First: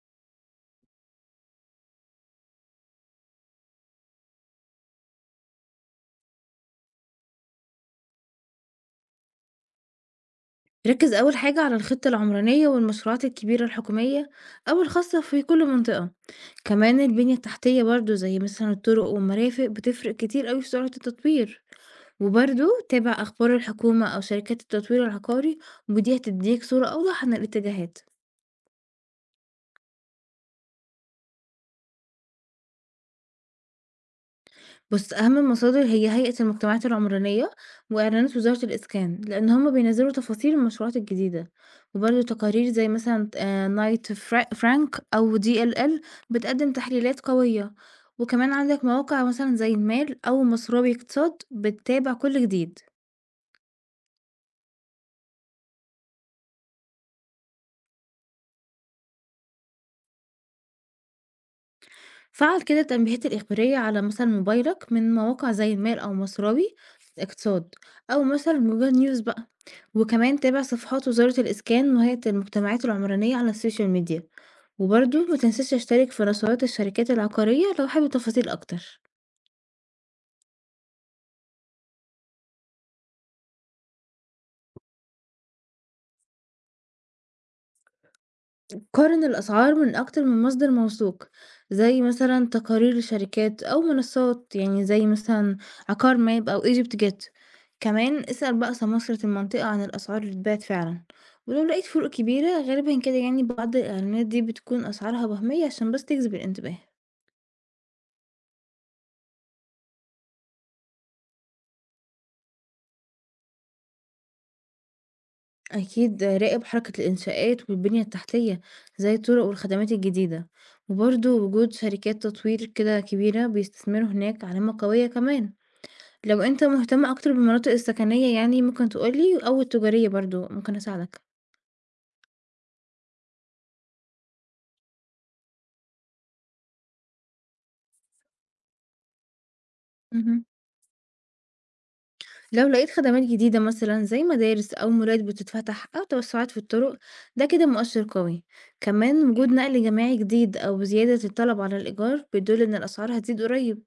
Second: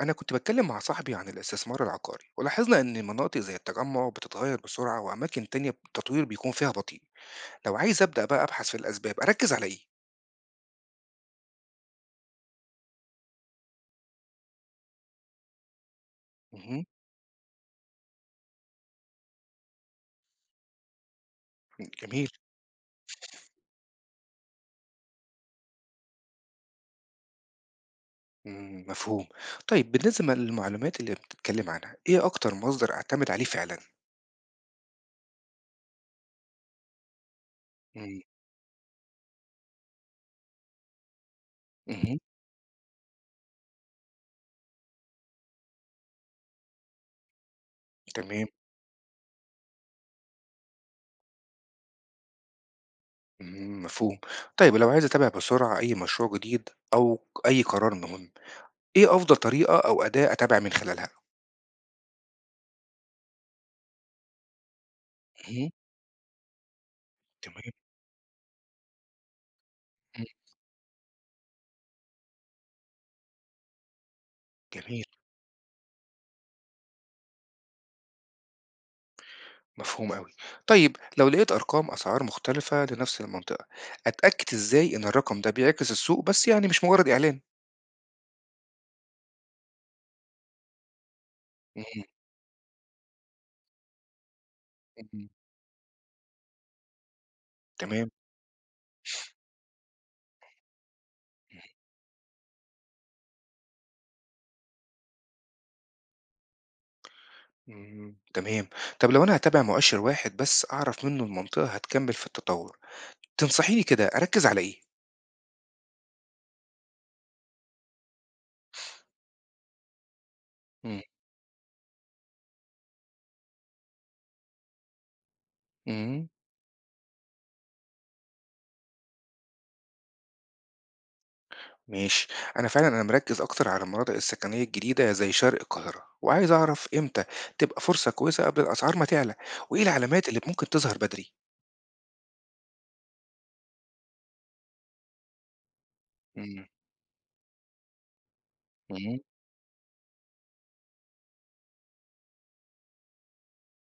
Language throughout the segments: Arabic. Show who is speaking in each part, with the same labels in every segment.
Speaker 1: أنا كنت بتكلم مع صاحبي عن الاستثمار العقاري ولاحظنا إن مناطق زي التجمع بتتغير بسرعة وأماكن تانية التطوير بيكون فيها بطيء. لو عايز أبدأ بقى أبحث في الأسباب أركز على إيه؟
Speaker 2: ركز أول حاجة على الخطة العمرانية والمشروعات الكبيرة الحكومية أو الخاصة في كل منطقة.
Speaker 1: مهم.
Speaker 2: كمان البنية التحتية برضو زي مثلا الطرق والمرافق بتفرق كتير أوي في سرعة التطوير،
Speaker 1: جميل.
Speaker 2: وبرضو تابع أخبار الحكومة أو شركات التطوير العقاري ودي هتديك صورة أوضح عن الاتجاهات.
Speaker 1: مم، مفهوم. طيب بالنسبة للمعلومات اللي بتتكلم عنها إيه أكتر مصدر أعتمد عليه فعلا؟
Speaker 2: بُص، أهم المصادر هي هيئة المجتمعات العمرانية
Speaker 1: مم.
Speaker 2: وإعلانات وزارة الإسكان، لإن هُم بينزّلوا تفاصيل المشروعات الجديدة،
Speaker 1: مهم.
Speaker 2: وبرضه تقارير زي مثلًا نايت فرانك أو DLL بتقدّم تحليلات قوية،
Speaker 1: تمام.
Speaker 2: وكمان عندك مواقع مثلًا زي المال أو مصراوي اقتصاد بتتابع كل جديد.
Speaker 1: مم، مفهوم. طيب لو عايز أتابع بسرعة أي مشروع جديد أو أي قرار مهم إيه أفضل طريقة أو أداة أتابع من خلالها؟
Speaker 2: فعّل كده التنبيهات الإخبارية على مثلًا موبايلك من مواقع
Speaker 1: مهم.
Speaker 2: زي المال أو مصراوي
Speaker 1: تمام.
Speaker 2: اقتصاد أو مثلًا جوجل نيوز بقى،
Speaker 1: مم،
Speaker 2: وكمان تابع صفحات وزارة الإسكان وهيئة المجتمعات العمرانية على السوشيال ميديا،
Speaker 1: جميل.
Speaker 2: وبرضه ما تنساش تشترك في رسائل الشركات العقارية لو حابب تفاصيل أكتر.
Speaker 1: مفهوم أوي. طيب لو لقيت أرقام أسعار مختلفة لنفس المنطقة، أتأكد إزاي إن الرقم ده بيعكس السوق بس يعني مش مجرد إعلان؟
Speaker 2: قارن الأسعار من أكتر من مصدر موثوق زي
Speaker 1: اهم،
Speaker 2: مثلا تقارير الشركات أو منصات يعني زي
Speaker 1: اهم،
Speaker 2: مثلا عقار ماب أو ايجيبت جيت.
Speaker 1: تمام،
Speaker 2: كمان اسأل بقى سماسرة المنطقة عن الأسعار اللي اتباعت فعلا،
Speaker 1: اهم،
Speaker 2: ولو لقيت فروق كبيرة غالبا كده يعني بعض الإعلانات دي بتكون أسعارها وهمية عشان بس تجذب الانتباه.
Speaker 1: اهم، تمام. طب لو أنا هاتابع مؤشر واحد بس أعرف منه المنطقة هتكمل في التطور، تنصحيني كده أركز على إيه؟
Speaker 2: أكيد راقب حركة الإنشاءات والبنية التحتية زي الطرق والخدمات الجديدة،
Speaker 1: إمم،
Speaker 2: وبرضه وجود شركات تطوير كده كبيرة بيستثمروا هناك علامة قوية كمان.
Speaker 1: إمم،
Speaker 2: لو أنت مهتم أكتر بالمناطق السكنية يعني ممكن تقول لي، أو التجارية برضه ممكن أساعدك.
Speaker 1: ماشي. أنا فعلًا أنا مركز أكتر على المناطق السكنية الجديدة زي شرق القاهرة، وعايز أعرف إمتى تبقى فرصة كويسة قبل الأسعار ما تعلى، وإيه العلامات اللي
Speaker 2: اهم.
Speaker 1: ممكن تظهر بدري؟
Speaker 2: لو لقيت خدمات جديدة مثلًا زي مدارس أو مولات بتتفتح أو توسعات في
Speaker 1: إمم،
Speaker 2: الطرق، ده كده مؤشر قوي.
Speaker 1: إمم.
Speaker 2: كمان وجود نقل جماعي جديد أو زيادة الطلب على الإيجار بيدل إن الأسعار هتزيد قريب.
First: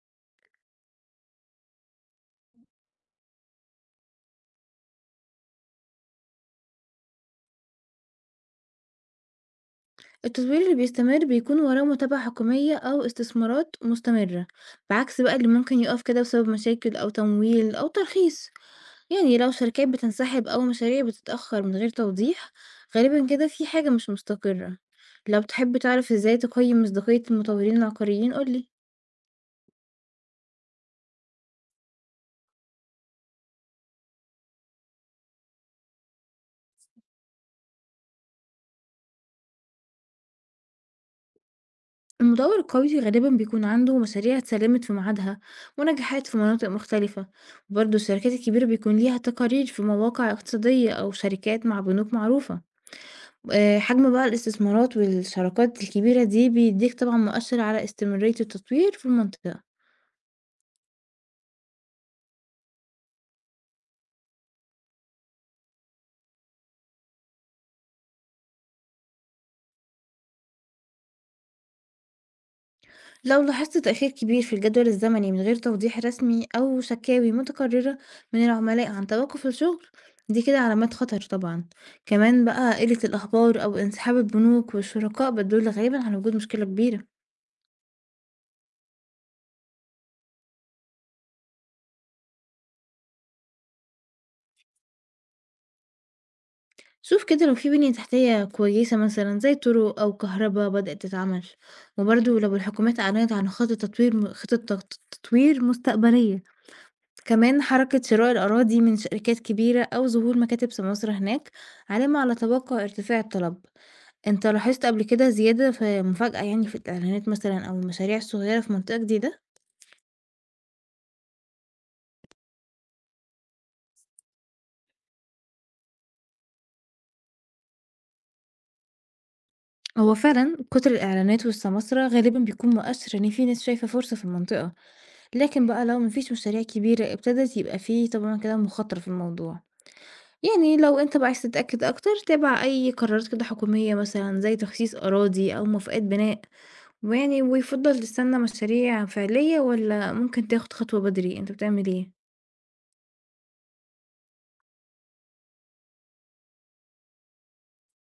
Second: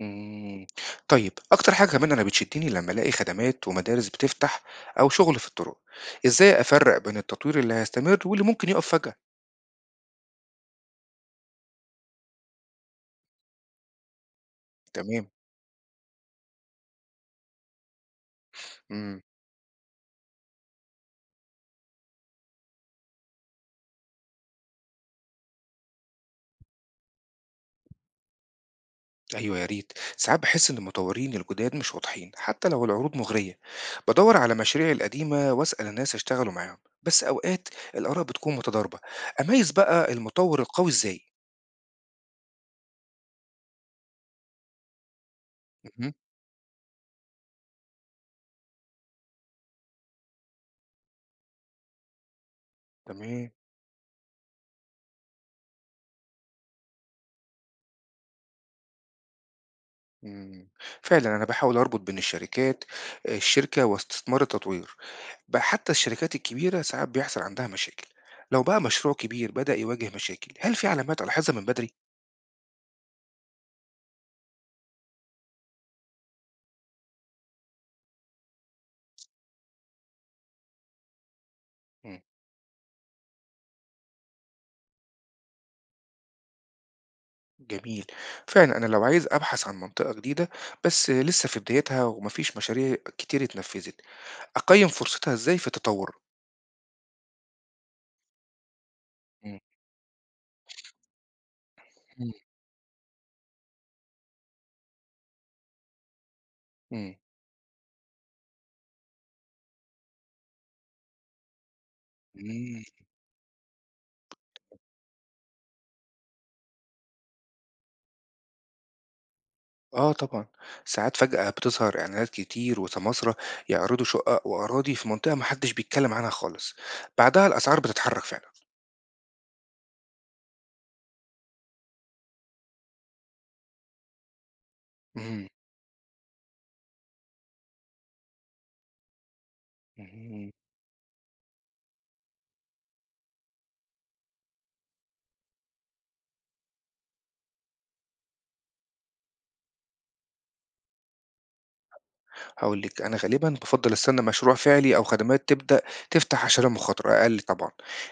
Speaker 1: إمم. طيب أكتر حاجة كمان أنا بتشدّني لمّا ألاقي خدمات ومدارس بتفتح أو شغل في الطرق، إزاي أفرّق بين التطوير اللي هيستمر واللي ممكن يُقف فجأة؟
Speaker 2: التطوير اللي بيستمر بيكون وراه متابعة حكومية أو استثمارات مستمرة، بعكس
Speaker 1: تمام.
Speaker 2: بقى اللي ممكن يقف كده بسبب مشاكل أو تمويل أو ترخيص.
Speaker 1: إمم.
Speaker 2: يعني لو شركات بتنسحب أو مشاريع بتتأخر من غير توضيح، غالبا كده في حاجة مش مستقرة. لو تحب تعرف ازاي تقيم مصداقية المطورين العقاريين قولي.
Speaker 1: أيوه يا ريت. ساعات باحس إن المطورين الجُداد مش واضحين حتى لو العروض مغرية. بادوّر على مشاريعي القديمة وأسأل الناس اشتغلوا معاهم، بس أوقات الآراء بتكون متضاربة. أميّز بقى المطور القوي إزاي؟
Speaker 2: المطور القوي غالبا بيكون عنده مشاريع اتسلمت في ميعادها
Speaker 1: اهم.
Speaker 2: ونجحت في مناطق مختلفة، وبرضه الشركات الكبيرة بيكون ليها تقارير في مواقع اقتصادية أو شركات مع بنوك معروفة.
Speaker 1: تمام.
Speaker 2: آه، حجم بقى الاستثمارات والشراكات الكبيرة دي بيديك طبعا مؤشر على استمرارية التطوير في المنطقة.
Speaker 1: إمم، فعلًا أنا باحاول أربط بين الشركة واستثمار التطوير، بقى حتى الشركات الكبيرة ساعات بيحصل عندها مشاكل، لو بقى مشروع كبير بدأ يواجه مشاكل، هل في علامات ألاحظها من بدري؟
Speaker 2: لو لاحظت تأخير كبير في الجدول الزمني من غير توضيح رسمي أو شكاوي متكررة من العملاء عن توقف الشغل، دي كده علامات خطر طبعا.
Speaker 1: إمم،
Speaker 2: كمان بقى قلة الأخبار أو انسحاب البنوك والشركاء بتدل غالبا على وجود مشكلة كبيرة.
Speaker 1: جميل. فعلًا أنا لو عايز أبحث عن منطقة جديدة بس لسه في بدايتها وما فيش مشاريع كتير اتنفذت، أقيم فرصتها إزاي في التطور؟
Speaker 2: شوف كده لو في بنية تحتية كويسة مثلا زي
Speaker 1: إمم،
Speaker 2: طرق أو كهرباء بدأت تتعمل،
Speaker 1: إمم.
Speaker 2: وبرضه لو الحكومات أعلنت عن خطط تطوير مستقبلية.
Speaker 1: إمم،
Speaker 2: كمان حركة شراء الأراضي من شركات كبيرة أو ظهور مكاتب سماسرة هناك علامة على
Speaker 1: إمم.
Speaker 2: توقع ارتفاع الطلب. انت لاحظت قبل كده زيادة في مفاجأة يعني في الإعلانات مثلا أو المشاريع الصغيرة في منطقة جديدة؟
Speaker 1: آه طبعًا، ساعات فجأة بتظهر إعلانات كتير وسماسرة يعرضوا شقق وأراضي في منطقة ما حدش بيتكلم عنها خالص، بعدها الأسعار بتتحرك فعلًا.
Speaker 2: هو فعلا كتر الإعلانات والسماسرة غالبا بيكون مؤشر إن في ناس شايفة فرصة في المنطقة،
Speaker 1: اهم،
Speaker 2: لكن بقى لو مفيش مشاريع كبيرة ابتدت يبقى فيه طبعا كده مخاطرة في الموضوع.
Speaker 1: اهم.
Speaker 2: يعني لو انت بقى عايز تتأكد أكتر تابع أي قرارات كده حكومية مثلا زي تخصيص أراضي أو موافقات بناء، ويفضّل تستنى مشاريع فعلية والّا ممكن تاخد خطوة بدري، أنت بتعمل إيه؟
Speaker 1: هاقول لِك أنا غالبًا بافضّل أستنى مشروع فعلي أو خدمات تبدأ تفتح عشان المخاطرة أقل طبعًا،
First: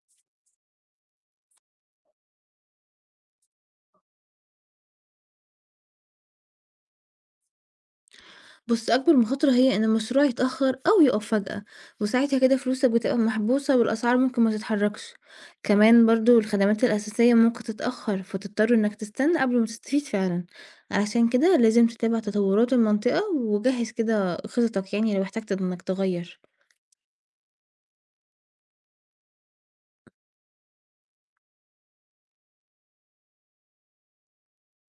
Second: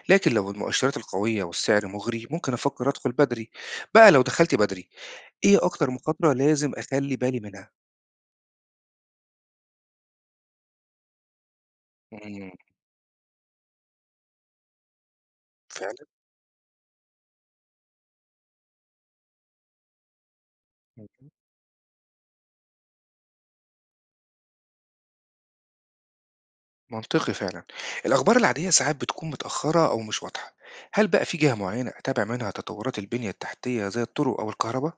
Speaker 1: لكن لو المؤشرات القوية والسعر مغري ممكن أفكر أدخل بدري، بقى لو دخلت بدري إيه أكتر مخاطرة لازم أخلّي بالي منها؟
Speaker 2: بُص، أكبر مخاطرة هي إن المشروع يتأخّر أو يُقف فجأة، وساعتها
Speaker 1: إمم،
Speaker 2: كده فلوسك بتبقى محبوسة والأسعار ممكن ما تتحركش،
Speaker 1: فعلًا؟
Speaker 2: كمان برضه الخدمات الأساسية ممكن تتأخّر، فتضطر إنك تستنى قبل ما تستفيد فعلًا، علشان
Speaker 1: إمم.
Speaker 2: كده لازم تتابع تطورات المنطقة وجهّز كده خططك يعني لو احتجت إنك تغيّر.
Speaker 1: منطقي فعلا. الأخبار العادية ساعات بتكون متأخرة أو مش واضحة. هل بقى في جهة معينة أتابع منها تطورات البنية التحتية زي الطرق أو الكهرباء؟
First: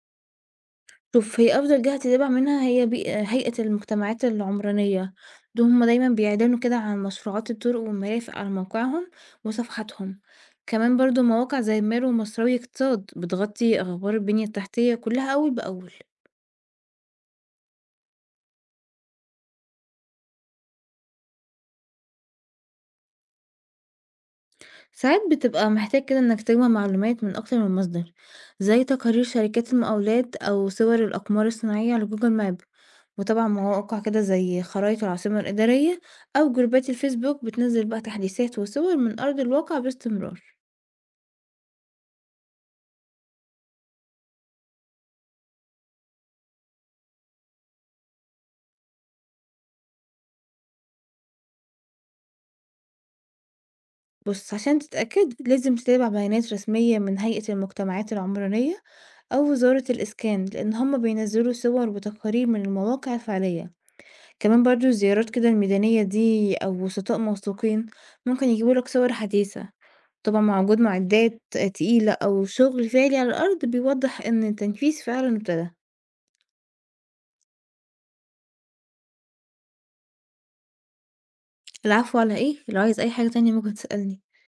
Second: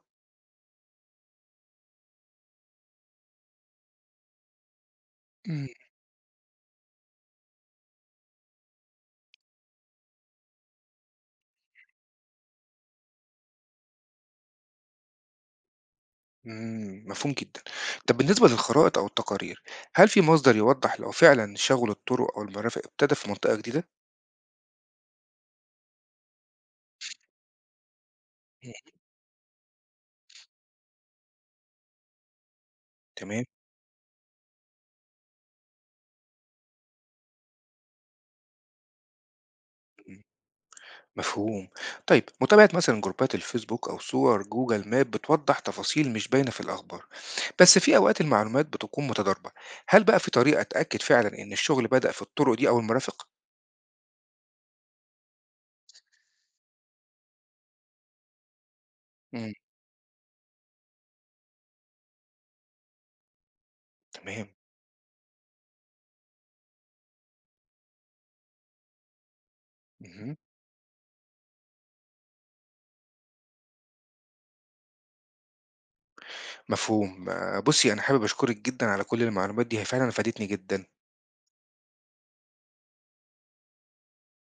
Speaker 2: شوف، هي أفضل جهة تتابع منها هي هيئة المجتمعات العمرانية،
Speaker 1: مم.
Speaker 2: دول هُم دايمًا بيعلنوا كده عن مشروعات الطرق والمرافق على موقعهم وصفحاتهم، كمان برضه مواقع زي ميرو ومصراوي اقتصاد بتغطي أخبار البنية التحتية كلها أول بأول.
Speaker 1: مم، مفهوم جدا. طب بالنسبة للخرائط أو التقارير هل في مصدر يوضح لو فعلا شغل الطرق أو المرافق ابتدى في منطقة جديدة؟
Speaker 2: ساعات بتبقى محتاج كده إنك تجمع معلومات من أكتر من مصدر زي
Speaker 1: مم.
Speaker 2: تقارير شركات المقاولات أو صور الأقمار الصناعية على جوجل ماب،
Speaker 1: تمام.
Speaker 2: وطبعا مواقع كده زي خرائط العاصمة الإدارية أو جروبات الفيسبوك بتنزل بقى تحديثات وصور من أرض الواقع
Speaker 1: مم.
Speaker 2: باستمرار.
Speaker 1: مفهوم. طيب متابعة مثلا جروبات الفيسبوك أو صور جوجل ماب بتوضح تفاصيل مش باينة في الأخبار. بس في أوقات المعلومات بتكون متضاربة. هل بقى في طريقة أتأكد فعلا إن الشغل بدأ في الطرق دي أو المرافق؟
Speaker 2: بص عشان تتأكد لازم تتابع بيانات رسمية من هيئة المجتمعات العمرانية أو
Speaker 1: مم.
Speaker 2: وزارة الإسكان لأن هما بينزلوا صور وتقارير من المواقع الفعلية.
Speaker 1: تمام.
Speaker 2: كمان برضه الزيارات كده الميدانية دي أو وسطاء موثوقين ممكن يجيبوا لك صور حديثة.
Speaker 1: مهم.
Speaker 2: طبعا مع وجود معدات تقيلة أو شغل فعلي على الأرض بيوضح إن التنفيذ فعلا ابتدى.
Speaker 1: مفهوم آه، بصي أنا حابب أشكرك جدا على كل المعلومات دي هي فعلا فادتني جدا.
Speaker 2: العفو، على إيه؟ لو عايز أي حاجة تانية ممكن تسألني.